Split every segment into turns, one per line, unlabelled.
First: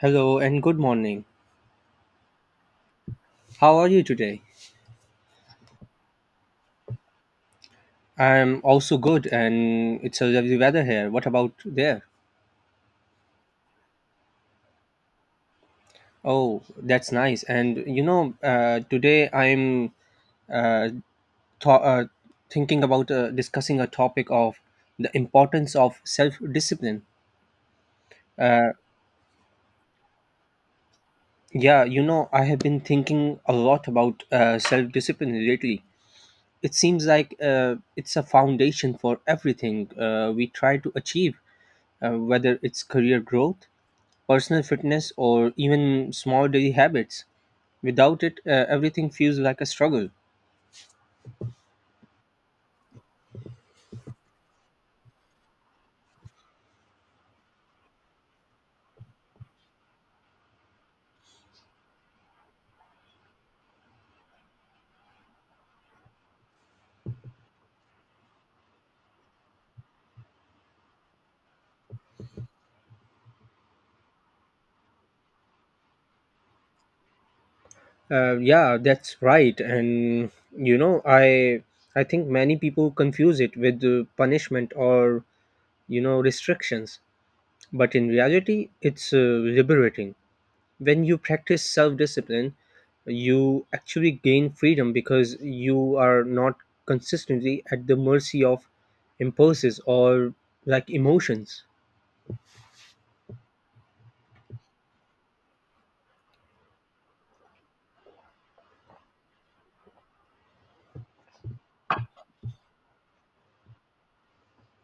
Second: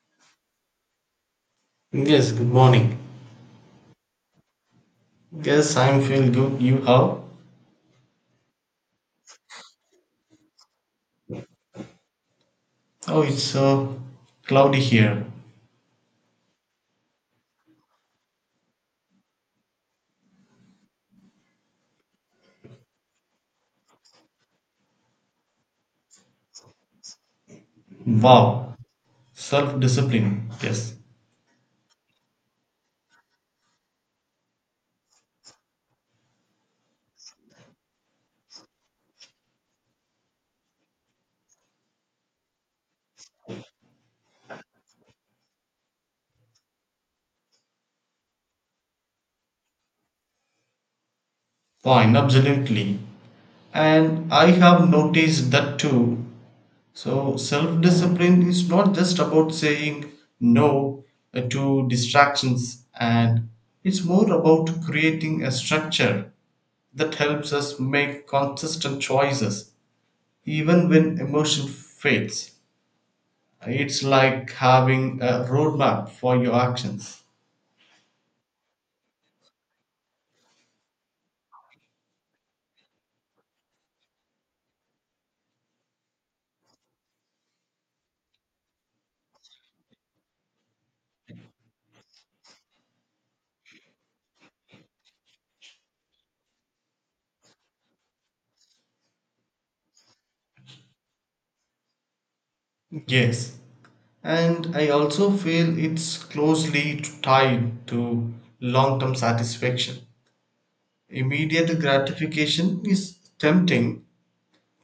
Hello and good morning.
Yes, good morning.
How are you today?
Yes, I'm feeling good. You how?
I'm also good and it's a lovely weather here. What about there?
Oh, it's so cloudy here.
Oh, that's nice. Today I'm uh, th- uh, thinking about discussing a topic of the importance of self discipline. Uh,
Wow. Self discipline. Yes.
I have been thinking a lot about self discipline lately. It seems like it's a foundation for everything we try to achieve, whether it's career growth, personal fitness, or even small daily habits. Without it, everything feels like a struggle.
Fine, absolutely. And I have noticed that too. So, self discipline is not just about saying no to distractions, and it's more about creating a structure that helps us make consistent choices even when emotion fades. It's like having a roadmap for your actions.
Yeah, that's right. And you know, I I think many people confuse it with punishment or restrictions, but in reality, it's liberating. When you practice self-discipline, you actually gain freedom because you are not consistently at the mercy of impulses or like emotions.
Yes. And I also feel it's closely tied to long term satisfaction. Immediate gratification is tempting,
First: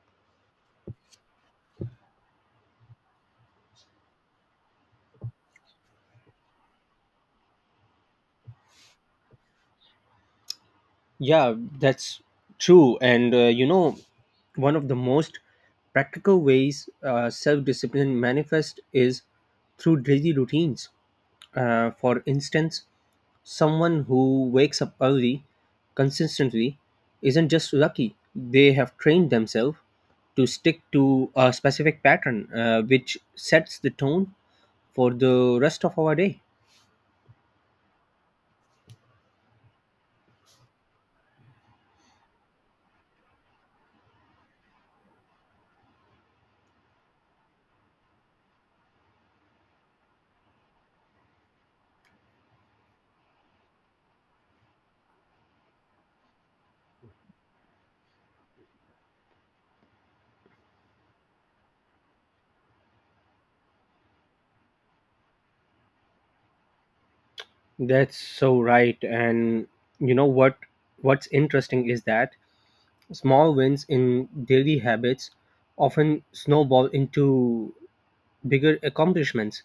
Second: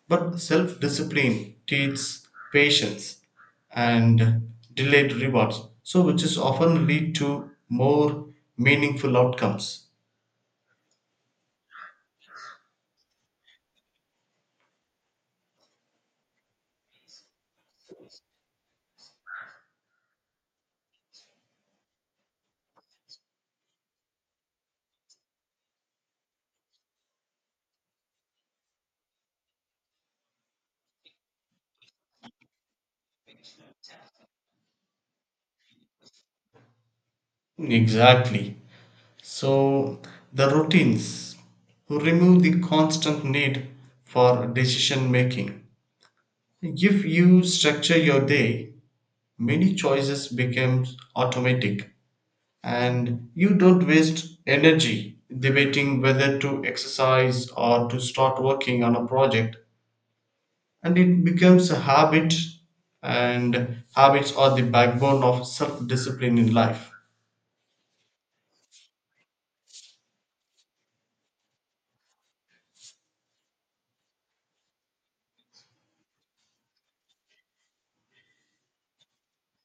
but self discipline teaches patience and delayed rewards, so which is often lead to more meaningful outcomes.
Yeah, that's true. One of the most practical ways self discipline manifests is through daily routines. For instance, someone who wakes up early consistently isn't just lucky, they have trained themselves to stick to a specific pattern, which sets the tone for the rest of our day.
Exactly. So the routines remove the constant need for decision making. If you structure your day, many choices become automatic and you don't waste energy debating whether to exercise or to start working on a project and it becomes a habit and habits are the backbone of self discipline in life.
That's so right. And you know what? What's interesting is that small wins in daily habits often snowball into bigger accomplishments.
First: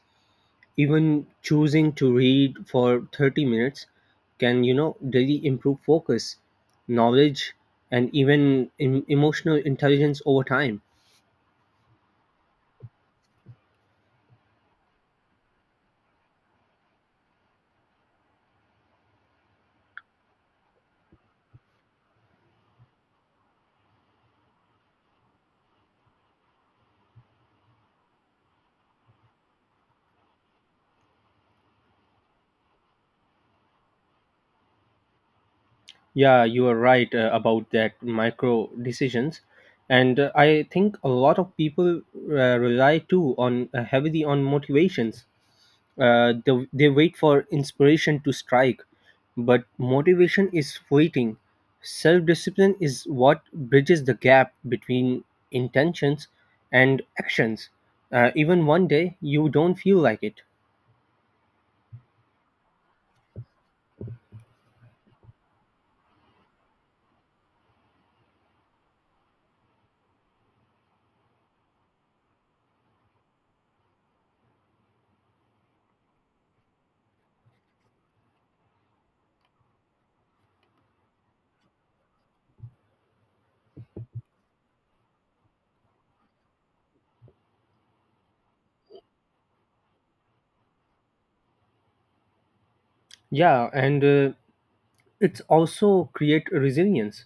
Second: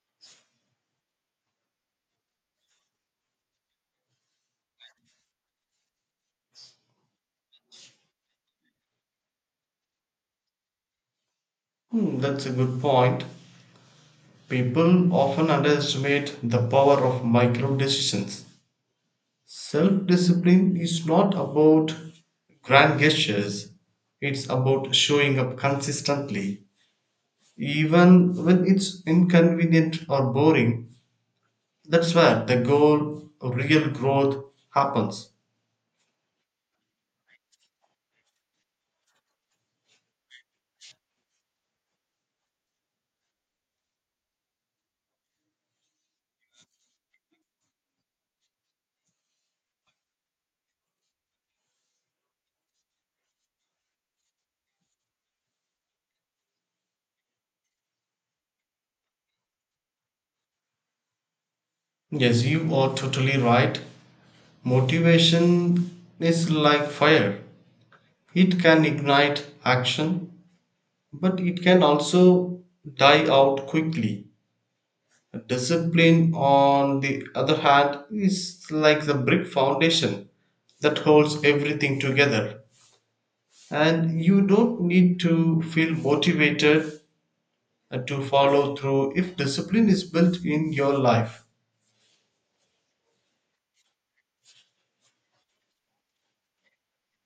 Even choosing to read for 30 minutes can, really improve focus, knowledge, and even emotional intelligence over time.
That's a good point. People often underestimate the power of micro decisions. Self discipline is not about grand gestures, it's about showing up consistently, even when it's inconvenient or boring. That's where the goal, real growth, happens.
Yeah, you are right about that micro decisions. And I think a lot of people rely too on heavily on motivations. They wait for inspiration to strike, but motivation is waiting. Self discipline is what bridges the gap between intentions and actions. Even one day you don't feel like it.
Yes, you are totally right. Motivation is like fire, it can ignite action, but it can also die out quickly. Discipline, on the other hand, is like the brick foundation that holds everything together. And you don't need to feel motivated to follow through if discipline is built in your life.
Yeah, and It's also create resilience.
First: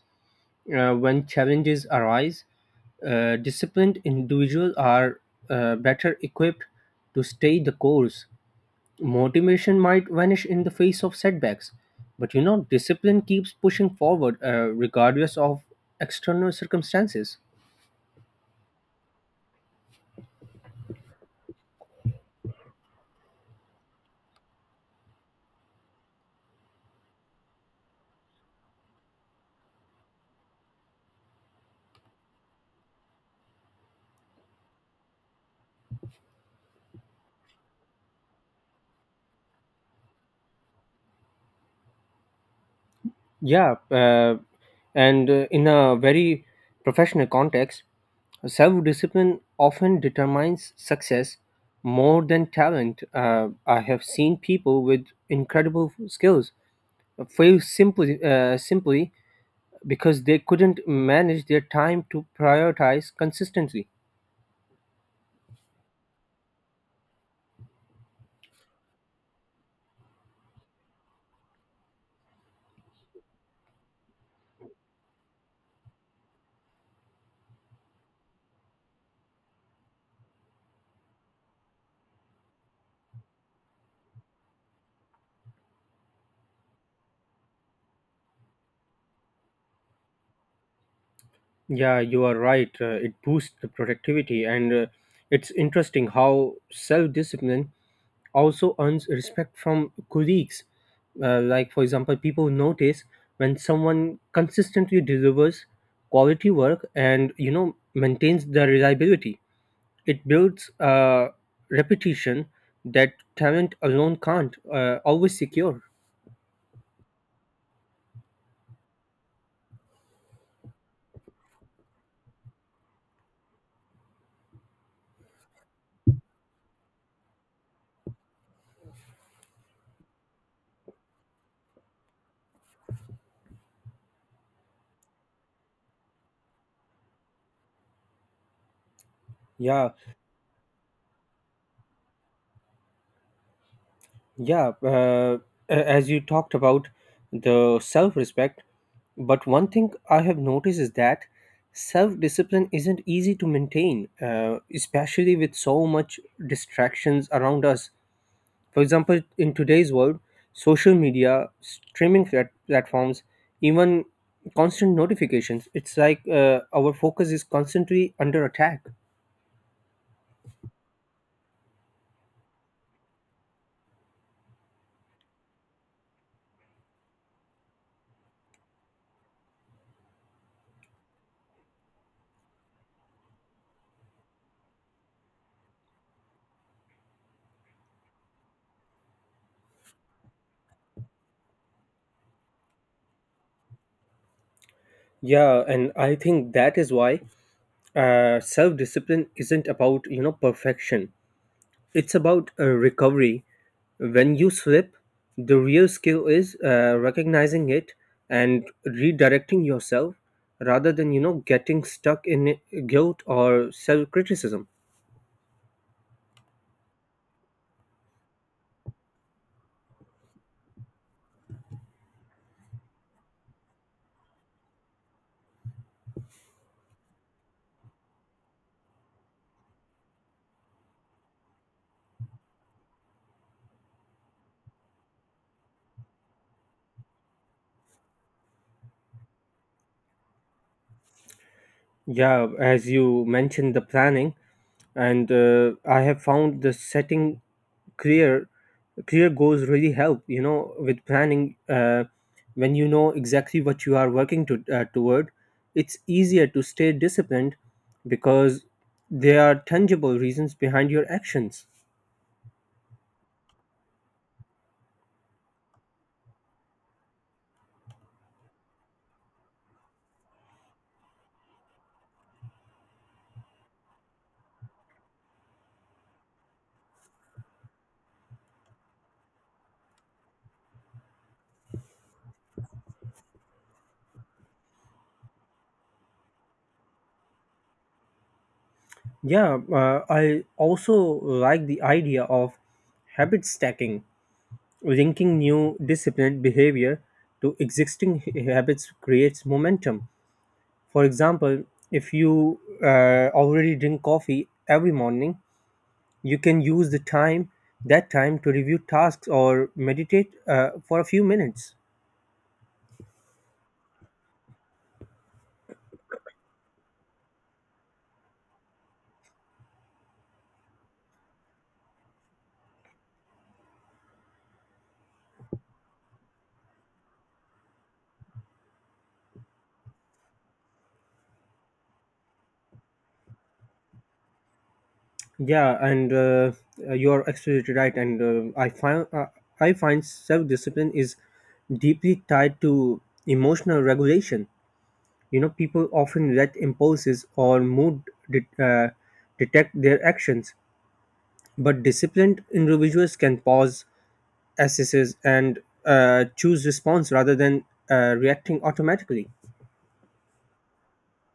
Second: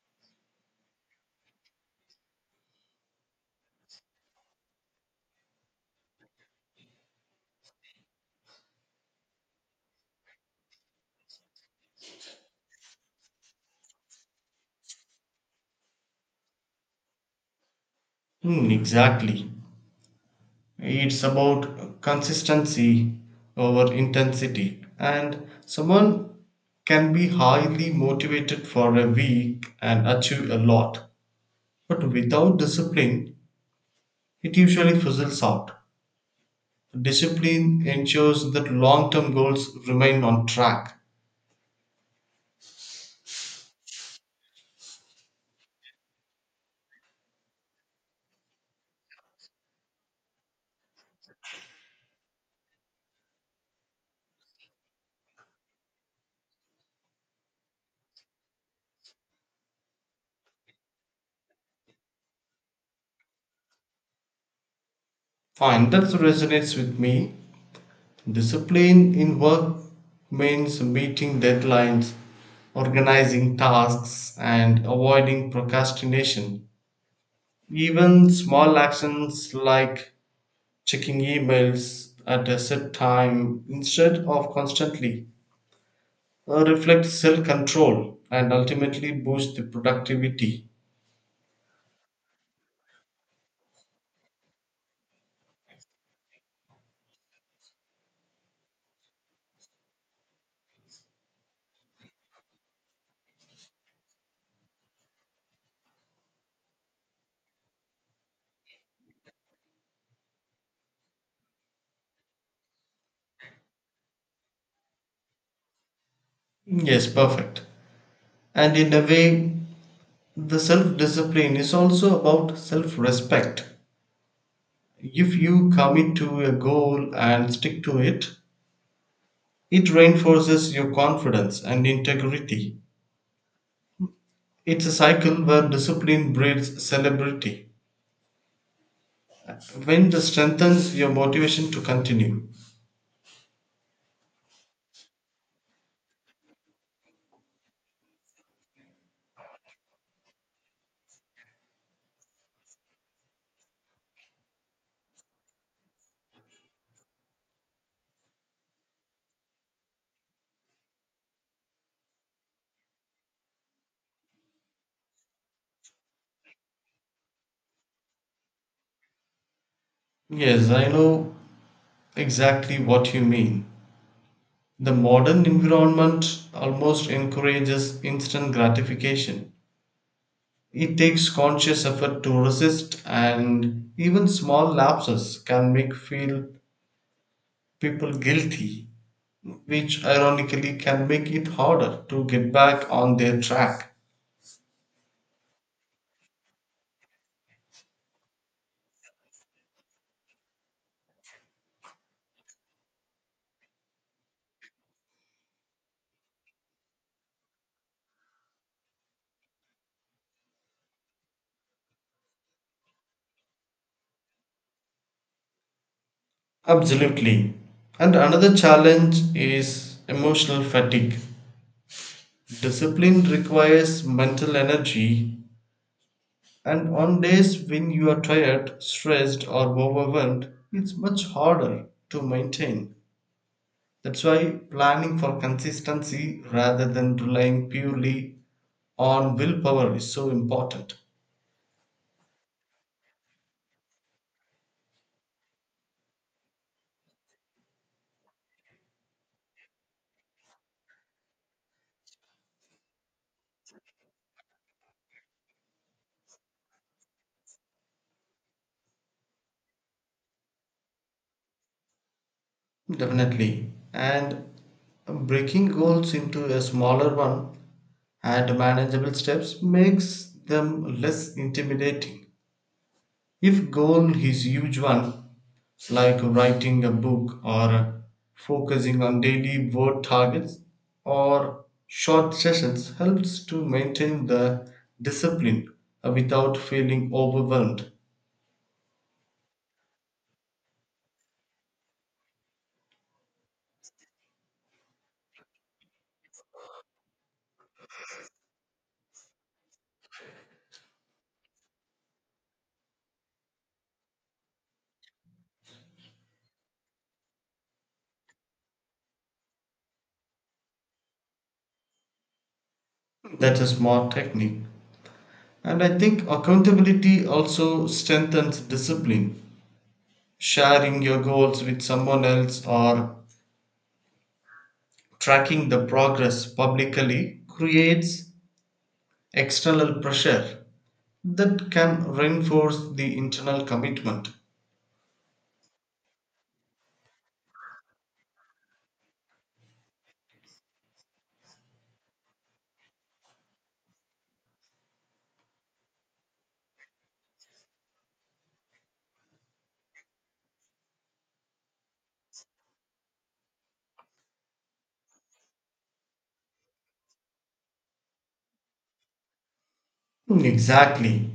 When challenges arise, disciplined individuals are better equipped to stay the course. Motivation might vanish in the face of setbacks, but discipline keeps pushing forward regardless of external circumstances.
Exactly. It's about consistency over intensity. And someone can be highly motivated for a week and achieve a lot. But without discipline, it usually fizzles out. Discipline ensures that long term goals remain on track.
Yeah and In a very professional context, self discipline often determines success more than talent. I have seen people with incredible skills fail simply because they couldn't manage their time to prioritize consistently.
Fine, that resonates with me. Discipline in work means meeting deadlines, organizing tasks, and avoiding procrastination. Even small actions like checking emails at a set time instead of constantly reflect self control and ultimately boost the productivity.
Yeah, you are right. It boosts the productivity, and it's interesting how self discipline also earns respect from colleagues. Like, for example, people notice when someone consistently delivers quality work and maintains the reliability. It builds a repetition that talent alone can't always secure.
Yes, perfect. And in a way, the self discipline is also about self respect. If you commit to a goal and stick to it, it reinforces your confidence and integrity. It's a cycle where discipline breeds celebrity.
Yeah,
When this strengthens your motivation to continue.
Yeah, as you talked about the self respect, but one thing I have noticed is that self discipline isn't easy to maintain, especially with so much distractions around us. For example, in today's world, social media, platforms, even constant notifications, it's like our focus is constantly under attack.
Yes, I know exactly what you mean. The modern environment almost encourages instant gratification. It takes conscious effort to resist, and even small lapses can make feel people guilty, which ironically can make it harder to get back on their track.
Yeah, and I think that is why self discipline isn't about, perfection. It's about recovery. When you slip, the real skill is recognizing it and redirecting yourself rather than, getting stuck in guilt or self criticism.
Absolutely. And another challenge is emotional fatigue. Discipline requires mental energy, and on days when you are tired, stressed, or overwhelmed, it's much harder to maintain. That's why planning for consistency rather than relying purely on willpower is so important.
Yeah, as you mentioned, the planning, and I have found the setting clear clear goals really help with planning. When you know exactly what you are working toward, it's easier to stay disciplined because there are tangible reasons behind your actions.
Definitely. And breaking goals into a smaller one and manageable steps makes them less intimidating. If goal is huge one, like writing a book or focusing on daily word targets or short sessions helps to maintain the discipline without feeling overwhelmed.
Yeah I also like the idea of habit stacking, linking new disciplined behavior to existing habits creates momentum. For example, if you already drink coffee every morning, you can use the time that time to review tasks or meditate for a few minutes.
That's a smart technique. And I think accountability also strengthens discipline. Sharing your goals with someone else or tracking the progress publicly creates external pressure that can reinforce the internal commitment.
Yeah, and You're absolutely right. And I find self discipline is deeply tied to emotional regulation. You know, people often let impulses or mood det- uh, detect their actions, but disciplined individuals can pause, assess, and choose response rather than reacting automatically.
Exactly.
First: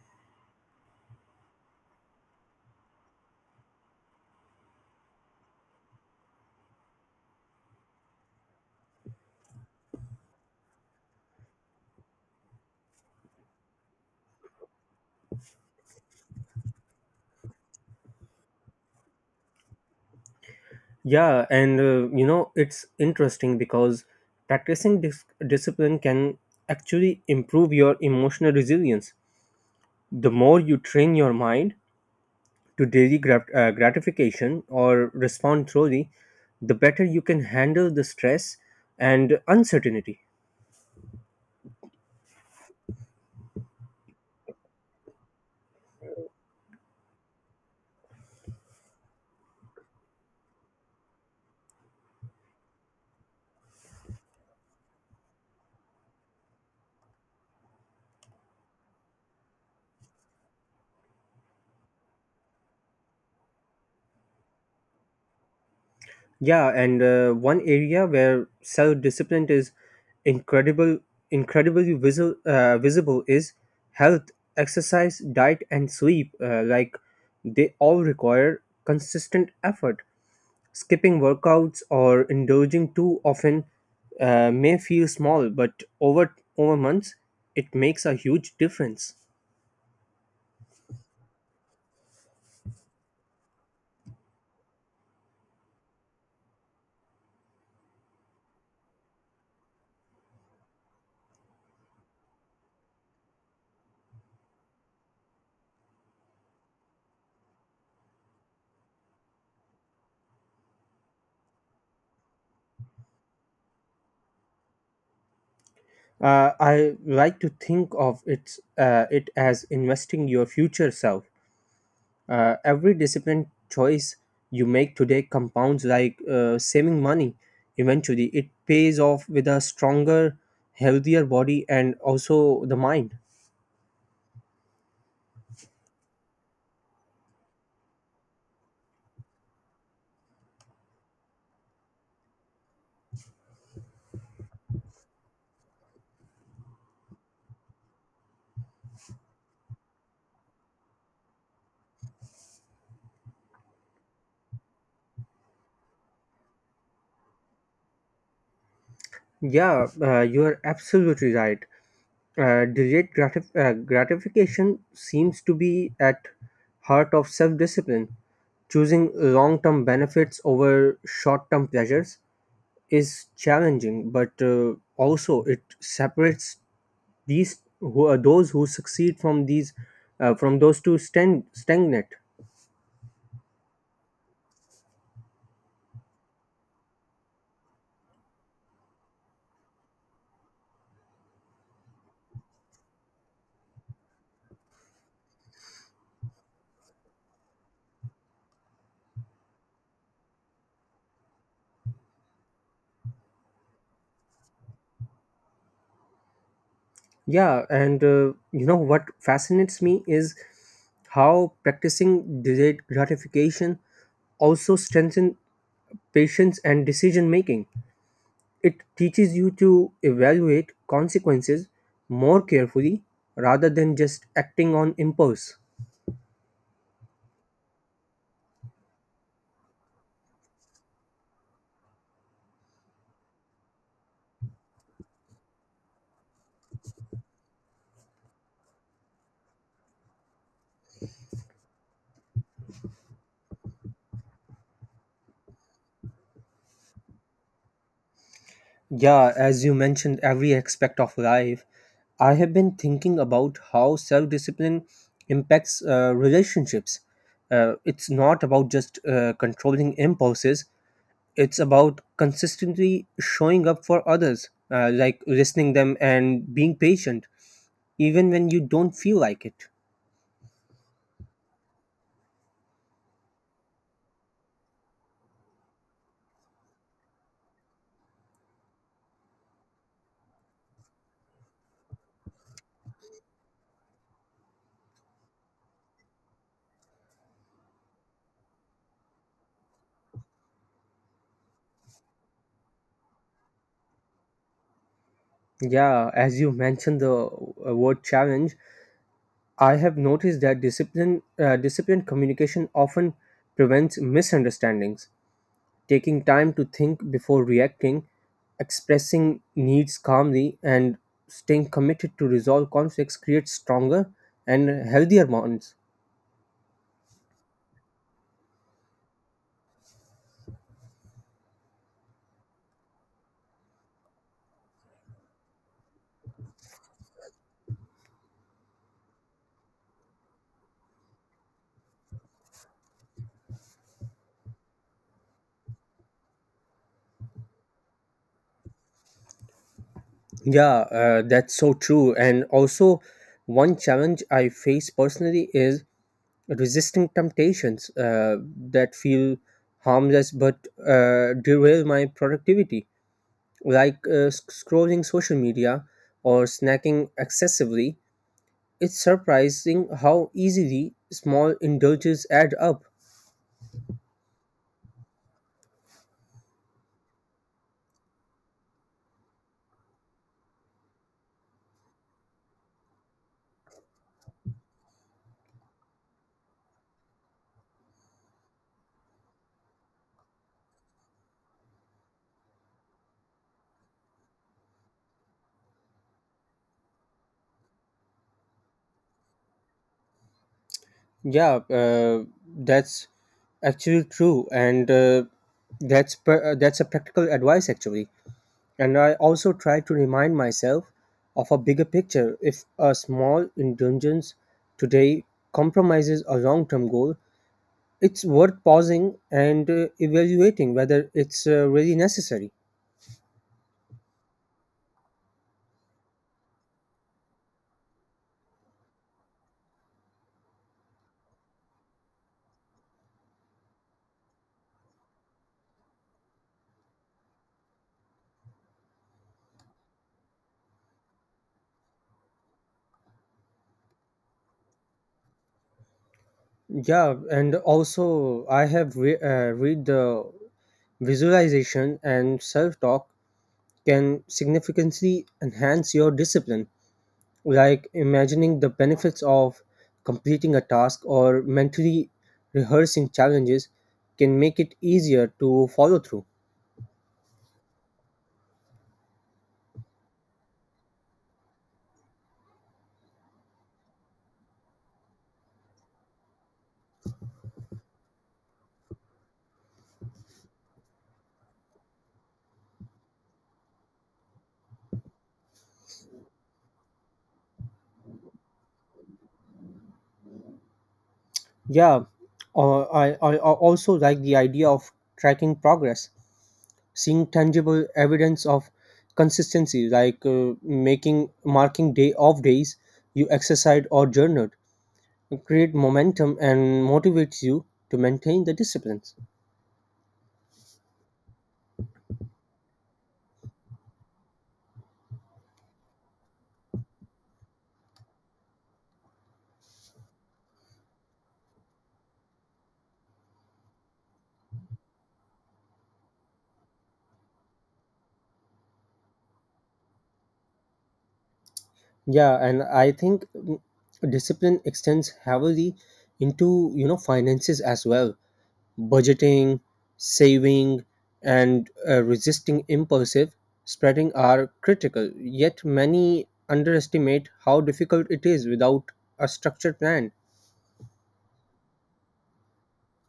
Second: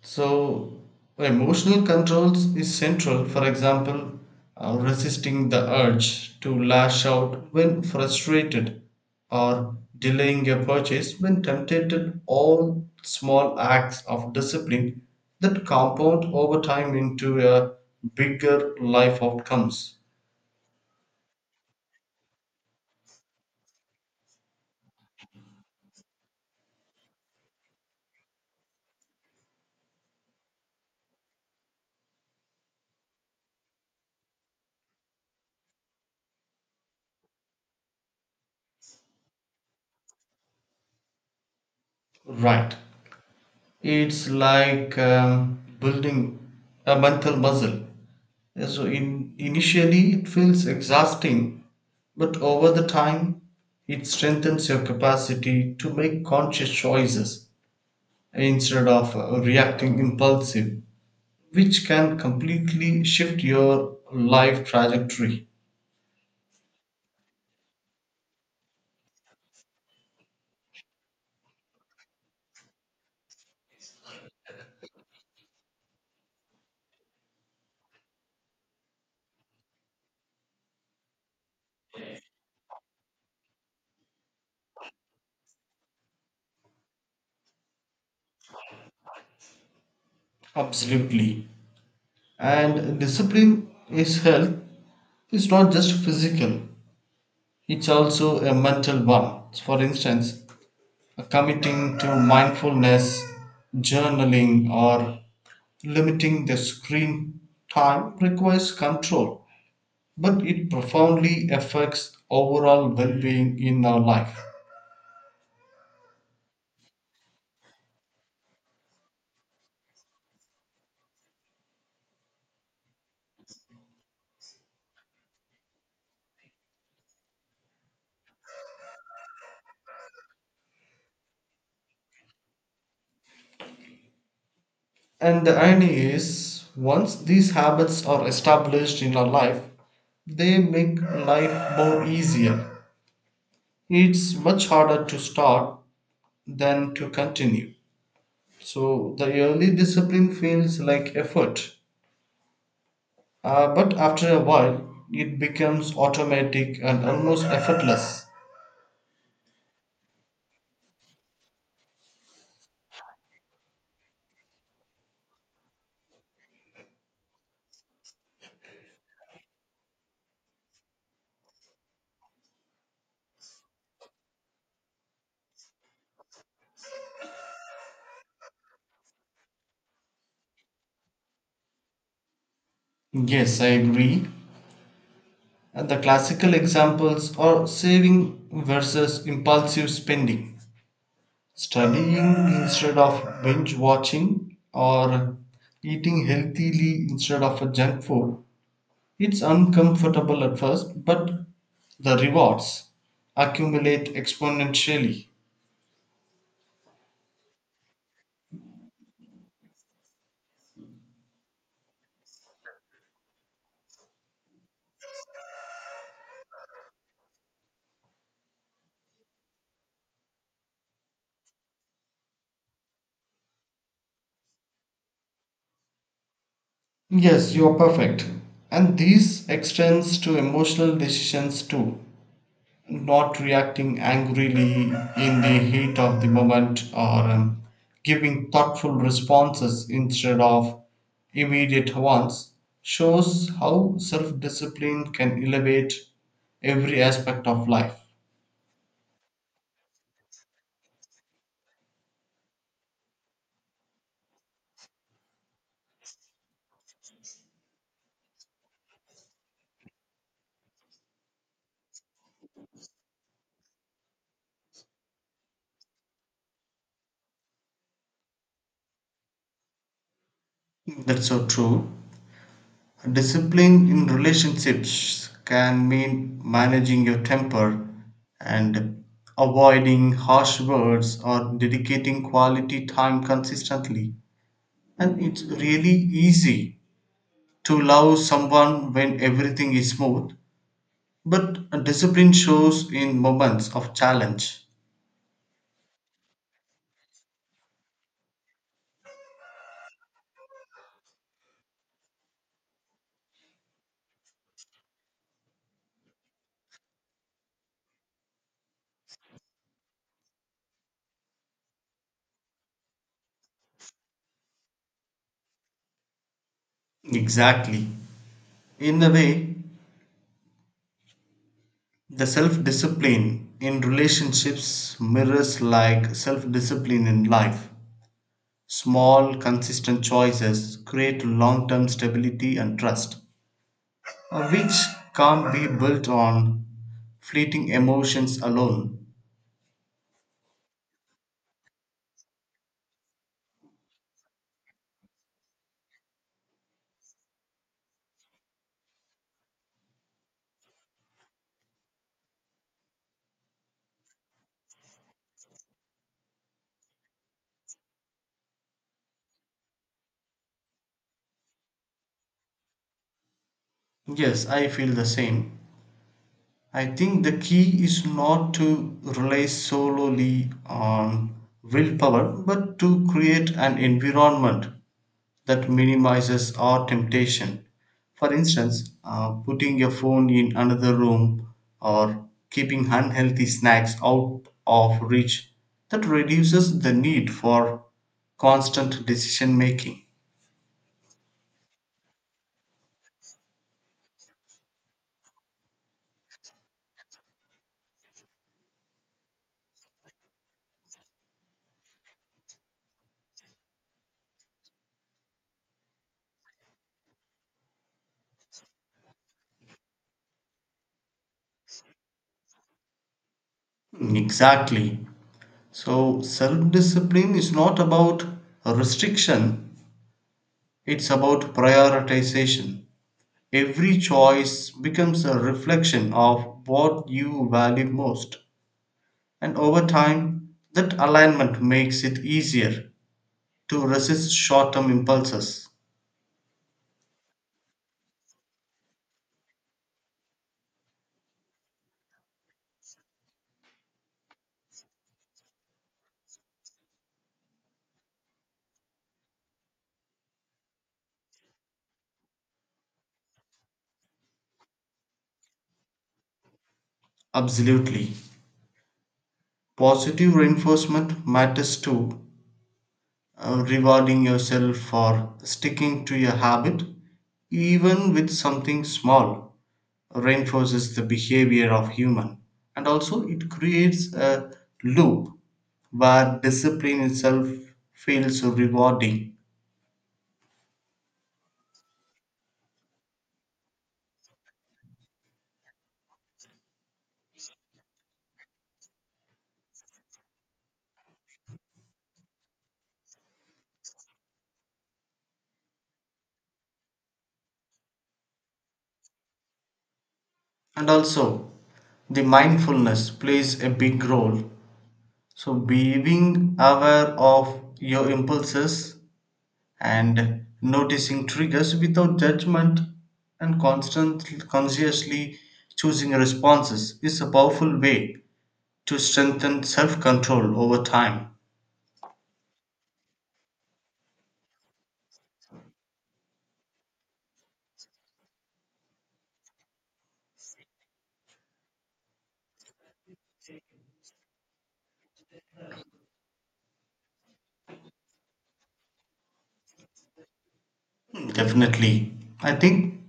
So, emotional controls is central. For example, resisting the urge to lash out when frustrated or delaying a purchase when tempted. All small acts of discipline that compound over time into a bigger life outcomes.
It's interesting because practicing discipline can actually improve your emotional resilience. The more you train your mind to gratification or respond thoroughly, the better you can handle the stress and uncertainty.
Right. It's like building a mental muscle. Initially it feels exhausting, but over the time it strengthens your capacity to make conscious choices instead of reacting impulsive, which can completely shift your life trajectory.
Yeah, and One area where self-discipline is incredible, incredibly visible is health, exercise, diet, and sleep. Like, they all require consistent effort. Skipping workouts or indulging too often may feel small, but over months, it makes a huge difference.
Absolutely. And discipline is health. It's not just physical, it's also a mental one. For instance, committing to mindfulness, journaling, or limiting the screen time requires control, but it profoundly affects overall well being in our life.
I like to think of it as investing your future self. Every disciplined choice you make today compounds like saving money. Eventually, it pays off with a stronger, healthier body and also the mind.
And the irony is, once these habits are established in our life, they make life more easier. It's much harder to start than to continue. So the early discipline feels like effort, but after a while, it becomes automatic and almost effortless.
Yeah, you are absolutely right. Delayed gratification seems to be at heart of self-discipline. Choosing long-term benefits over short-term pleasures is challenging, but also it separates these who are those who succeed from these from those two stand stagnate.
Yes, I agree. And the classical examples are saving versus impulsive spending, studying instead of binge watching, or eating healthily instead of a junk food. It's uncomfortable at first, but the rewards accumulate exponentially.
Yeah, and you know What fascinates me is how practicing delayed gratification also strengthens patience and decision making. It teaches you to evaluate consequences more carefully rather than just acting on impulse.
Yes, you are perfect. And this extends to emotional decisions too. Not reacting angrily in the heat of the moment or giving thoughtful responses instead of immediate ones shows how self discipline can elevate every aspect of life.
Yeah, as you mentioned, every aspect of life, I have been thinking about how self discipline impacts relationships. It's not about just controlling impulses, it's about consistently showing up for others, like listening them and being patient, even when you don't feel like it.
That's so true. Discipline in relationships can mean managing your temper and avoiding harsh words or dedicating quality time consistently. And it's really easy to love someone when everything is smooth, but discipline shows in moments of challenge.
Yeah, as you mentioned the word challenge, I have noticed that disciplined communication often prevents misunderstandings, taking time to think before reacting, expressing needs calmly, and staying committed to resolve conflicts creates stronger and healthier bonds.
Exactly. In a way, the self discipline in relationships mirrors like self discipline in life. Small, consistent choices create long term stability and trust, which can't be built on fleeting emotions alone.
Yeah, that's so true. And also, one challenge I face personally is resisting temptations that feel harmless but derail my productivity, like scrolling social media or snacking excessively. It's surprising how easily small indulges add up.
Yes, I feel the same. I think the key is not to rely solely on willpower, but to create an environment that minimizes our temptation. For instance, putting your phone in another room or keeping unhealthy snacks out of reach that reduces the need for constant decision making.
Yeah, that's actually true, and that's a practical advice actually. And I also try to remind myself of a bigger picture. If a small indulgence today compromises a long-term goal, it's worth pausing and evaluating whether it's really necessary.
Exactly. So, self discipline is not about restriction, it's about prioritization. Every choice becomes a reflection of what you value most. And over time, that alignment makes it easier to resist short term impulses.
Yeah, and also I have re- Read the visualization and self talk can significantly enhance your discipline, like imagining the benefits of completing a task or mentally rehearsing challenges can make it easier to follow through.
Absolutely. Positive reinforcement matters too. Rewarding yourself for sticking to your habit, even with something small, reinforces the behavior of human. And also, it creates a loop where discipline itself feels rewarding.
Yeah, I also like the idea of tracking progress, seeing tangible evidence of consistency, like making marking day off days you exercise or journaled, create momentum and motivates you to maintain the disciplines.
And also, the mindfulness plays a big role. So, being aware of your impulses and noticing triggers without judgment and constant, consciously choosing responses is a powerful way to strengthen self control over time.
Yeah, and I think mm, Discipline extends heavily into finances as well. Budgeting, saving, and resisting impulsive spreading are critical, yet, many underestimate how difficult it is without a structured plan.
Definitely. I think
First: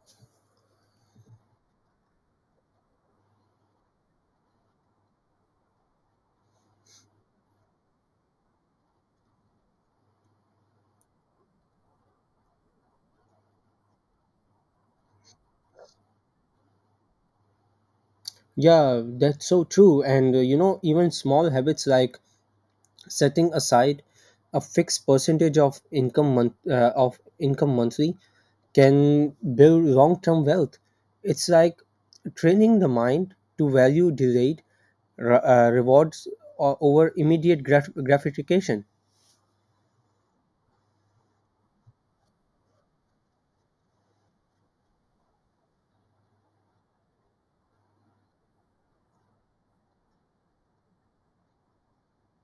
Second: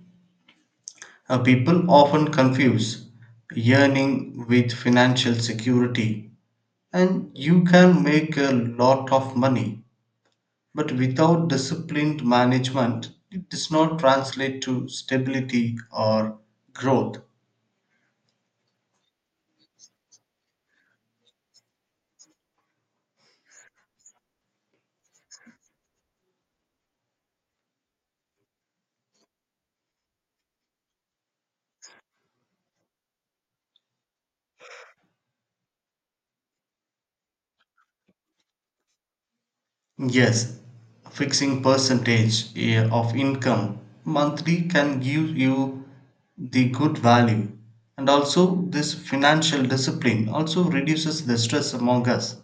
people often confuse yearning with financial security, and you can make a lot of money but without disciplined management, it does not translate to stability or growth.
Yeah, that's so true. Even small habits like setting aside a fixed percentage of income month of income monthly can build long-term wealth. It's like training the mind to value rewards over immediate gratification.
Yes, fixing percentage of income monthly can give you the good value. And also, this financial discipline also reduces the stress among us.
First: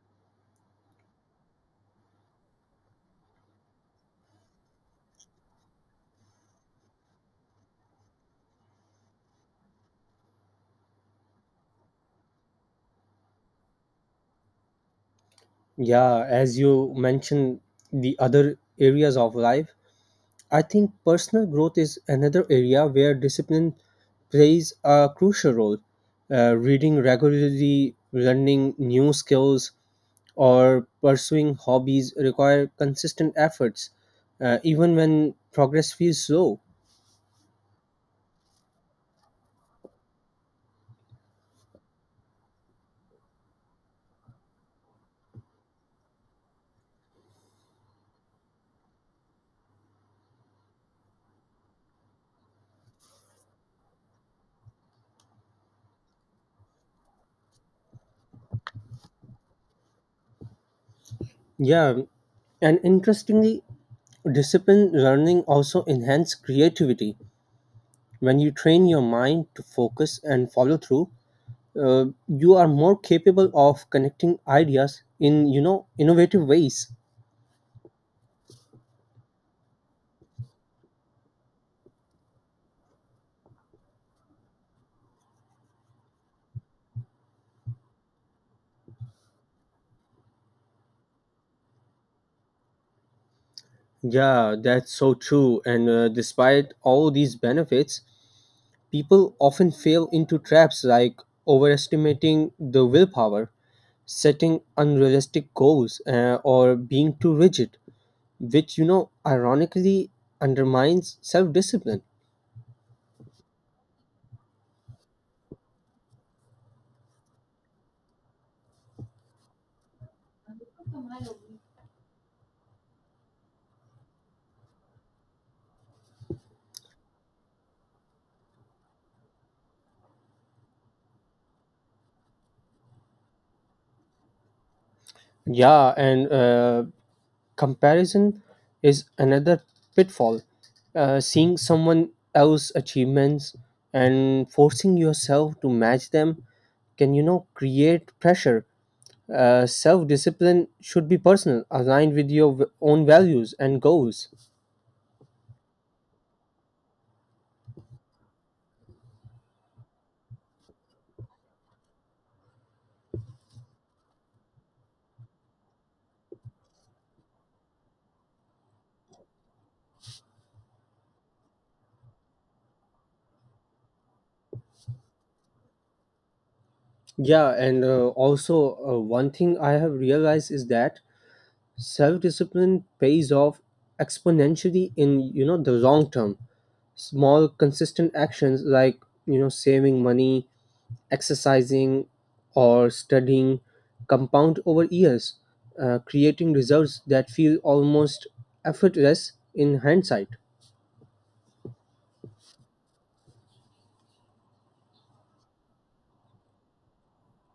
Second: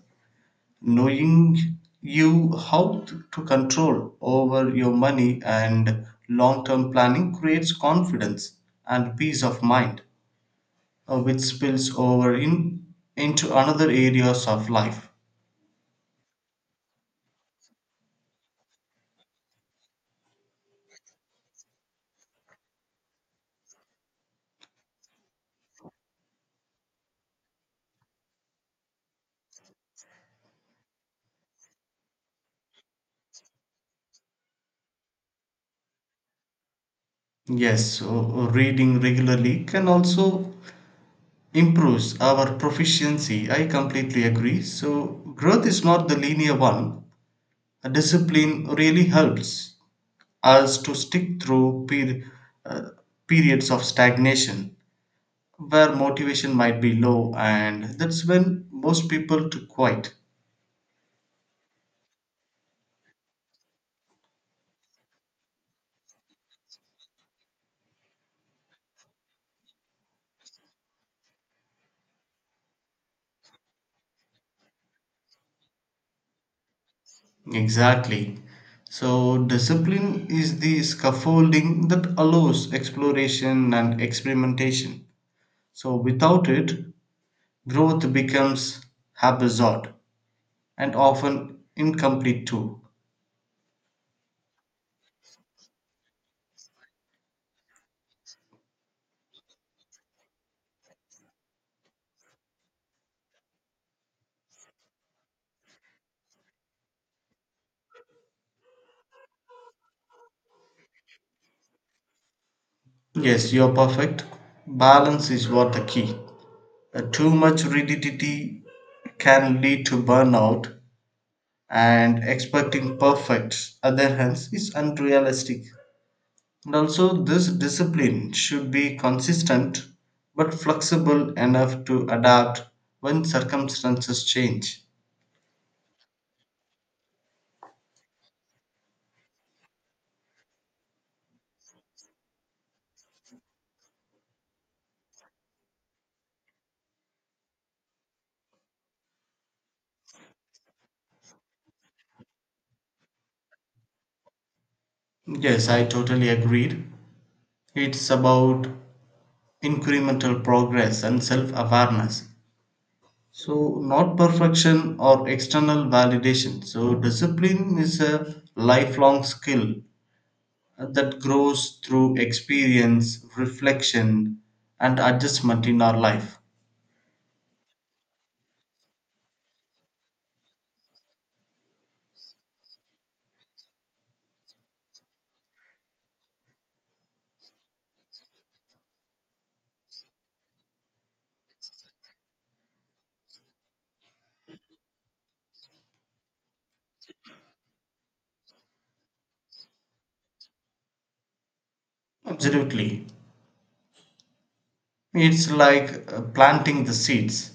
Knowing you how to control over your money and long term planning creates confidence and peace of mind, which spills into another areas of life.
Yeah, as you mentioned the other areas of life, I think personal growth is another area where discipline plays a crucial role. Reading regularly, learning new skills, or pursuing hobbies require consistent efforts, even when progress feels slow.
Yes, reading regularly can also improves our proficiency. I completely agree. So growth is not the linear one. A discipline really helps us to stick through uh, periods of stagnation where motivation might be low and that's when most people to quit.
Yeah, and Interestingly, discipline learning also enhances creativity. When you train your mind to focus and follow through, you are more capable of connecting ideas in innovative ways.
Exactly. So, discipline is the scaffolding that allows exploration and experimentation. So, without it, growth becomes haphazard and often incomplete too.
Yeah that's so true. And Despite all these benefits, people often fail into traps like overestimating the willpower, setting unrealistic goals, or being too rigid, which ironically undermines self-discipline.
Yes, you're perfect. Balance is what the key. Too much rigidity can lead to burnout, and expecting perfect, other hands, is unrealistic. And also, this discipline should be consistent but flexible enough to adapt when circumstances change.
Yeah and Comparison is another pitfall. Seeing someone else's achievements and forcing yourself to match them can, create pressure. Self discipline should be personal, aligned with your own values and goals.
Yes, I totally agreed. It's about incremental progress and self awareness. So, not perfection or external validation. So, discipline is a lifelong skill that grows through experience, reflection, and adjustment in our life.
One thing I have realized is that self discipline pays off exponentially in, the long term. Small consistent actions like saving money, exercising, or studying compound over years, creating results that feel almost effortless in hindsight.
Absolutely. It's like planting the seeds.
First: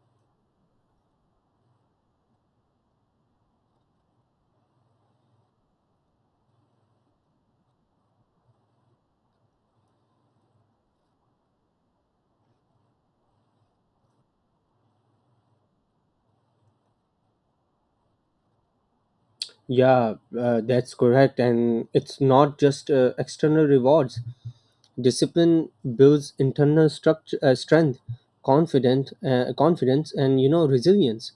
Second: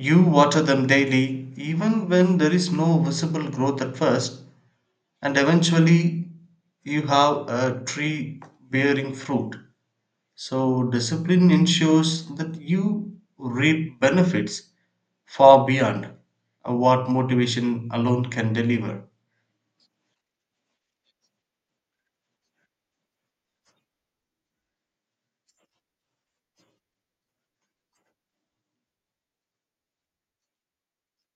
You water them daily, even when there is no visible growth at first, and eventually you have a tree bearing fruit. So, discipline ensures that you reap benefits far beyond what motivation alone can deliver.
Yeah, that's correct. And it's not just external rewards. Discipline builds internal structure, strength, confidence, and resilience.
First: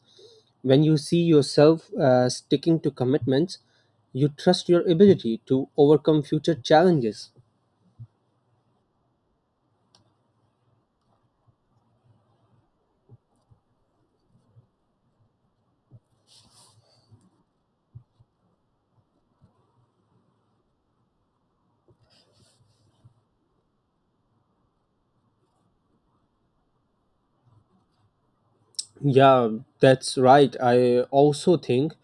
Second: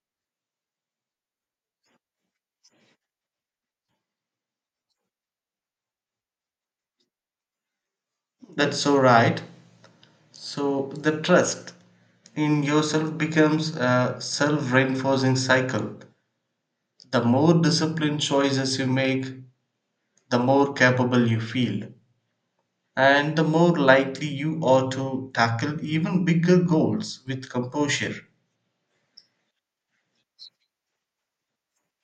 When you see yourself sticking to commitments, you trust your ability to overcome future challenges.
That's so right. So, the trust in yourself becomes a self reinforcing cycle. The more disciplined choices you make, the more capable you feel, and the more likely you are to tackle even bigger goals with composure.
Yeah, that's right. I also think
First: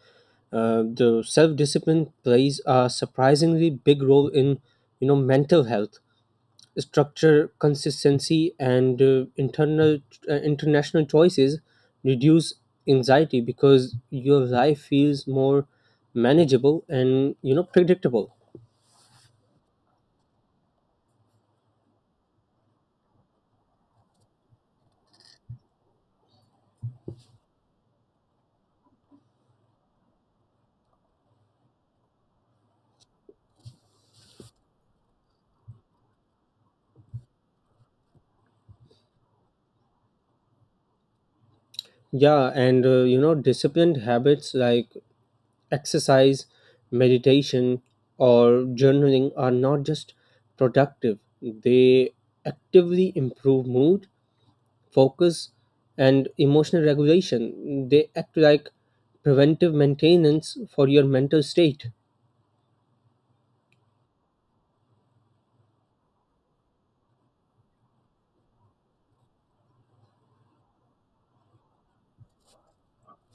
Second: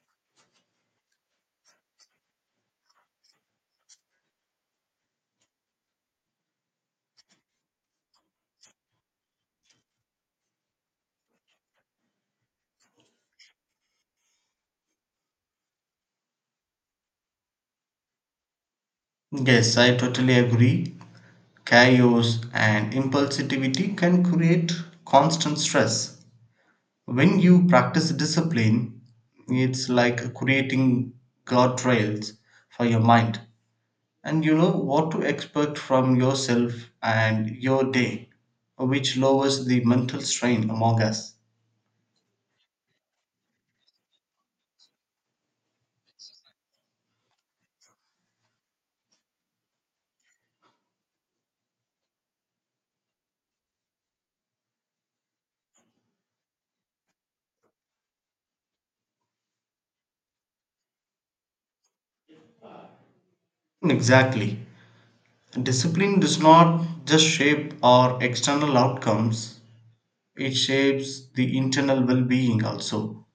the self-discipline plays a surprisingly big role in, mental health, structure, consistency, and internal international choices reduce anxiety because your life feels more manageable and predictable.
Yes, I totally agree. Chaos and impulsivity can create constant stress. When you practice discipline, it's like creating guardrails for your mind, and you know what to expect from yourself and your day, which lowers the mental strain among us.
Yeah, and you know Disciplined habits like exercise, meditation, or journaling are not just productive, they actively improve mood, focus, and emotional regulation. They act like preventive maintenance for your mental state.
Exactly. Discipline does not just shape our external outcomes, it shapes the internal well being also.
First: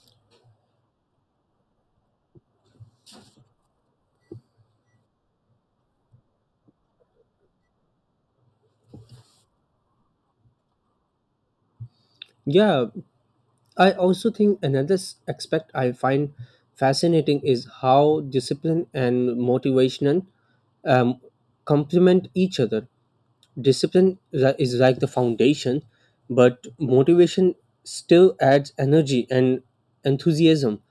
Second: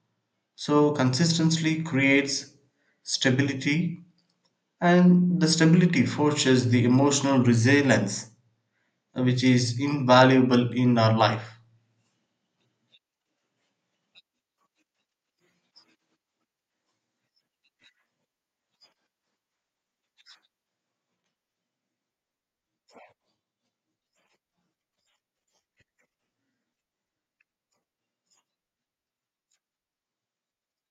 So, consistency creates stability, and the stability forges the emotional resilience, which is invaluable in our life.
Yeah, I also think another aspect I find fascinating is how discipline and motivation um, complement each other. Discipline is like the foundation, but motivation still adds energy and enthusiasm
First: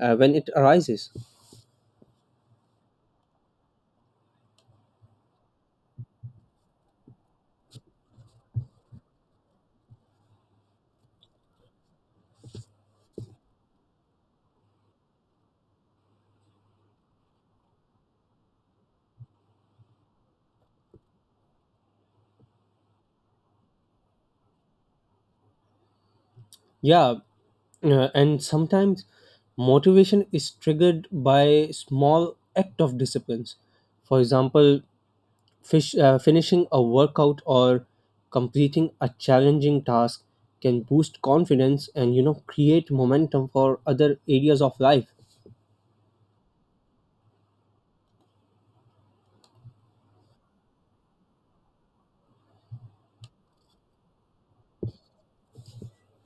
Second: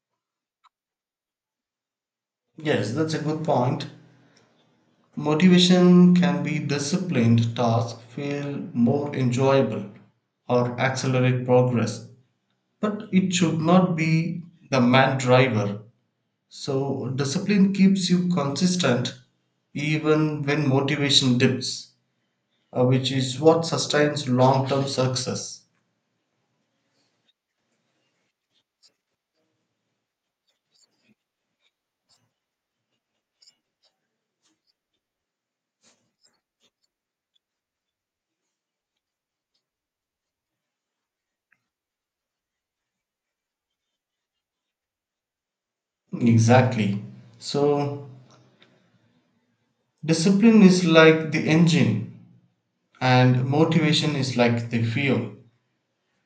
when it arises.
Yes, that's a good point. Motivation can be disciplined tasks feel more enjoyable or accelerate progress, but it should not be the main driver. So, discipline keeps you consistent even when motivation dips, which is what sustains long term success.
Yeah, and sometimes motivation is triggered by small act of disciplines. For example, finishing a workout or completing a challenging task can boost confidence and create momentum for other areas of life.
Exactly. So, discipline is like the engine, and motivation is like the fuel.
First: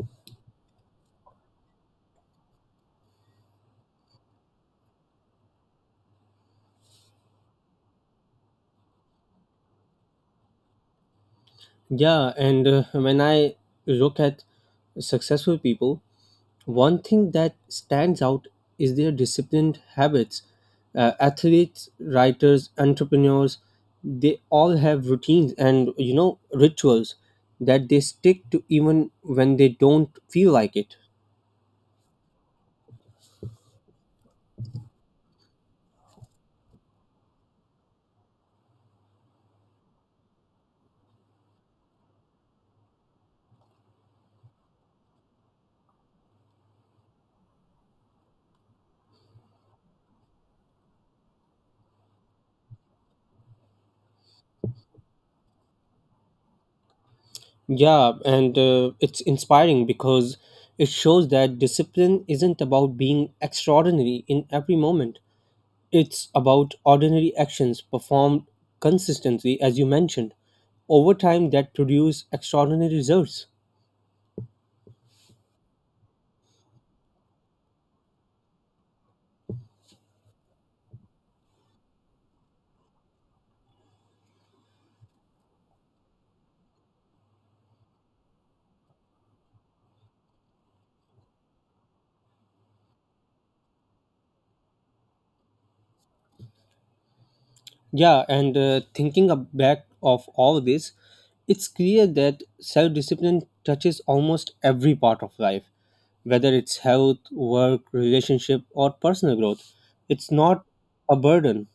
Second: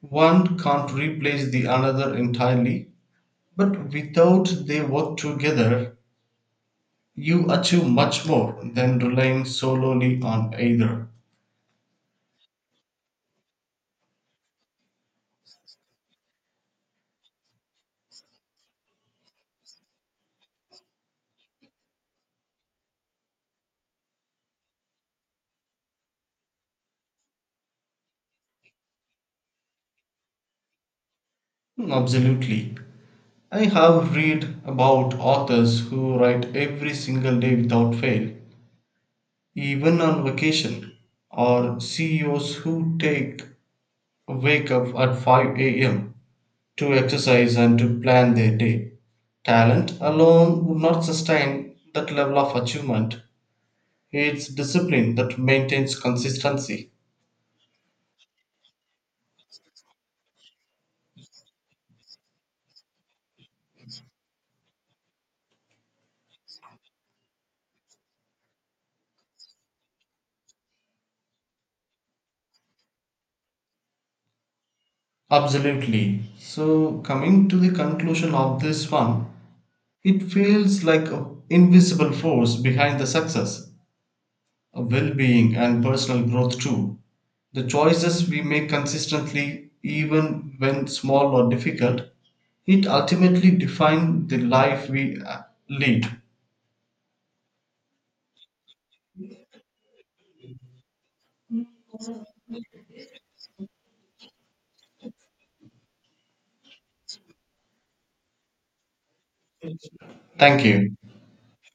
One can't replace the another entirely, but without they work together, you achieve much more than relying solely on either.
Yeah, and When I look at successful people, one thing that stands out is their disciplined habits. Athletes, writers, entrepreneurs, they all have routines and rituals that they stick to even when they don't feel like it.
Absolutely. I have read about authors who write every single day without fail, even on vacation, or CEOs who take wake up at 5 a.m. to exercise and to plan their day. Talent alone would not sustain that level of achievement. It's discipline that maintains consistency.
Yeah, and It's inspiring because it shows that discipline isn't about being extraordinary in every moment. It's about ordinary actions performed consistently, as you mentioned, over time that produce extraordinary results.
Absolutely. So, coming to the conclusion of this one, it feels like an invisible force behind the success, a well being, and personal growth too. The choices we make consistently, even when small or difficult, it ultimately defines the life we lead.
Yeah, and Thinking back of all this, it's clear that self discipline touches almost every part of life, whether it's health, work, relationship, or personal growth. It's
Thank
not
you.
a burden,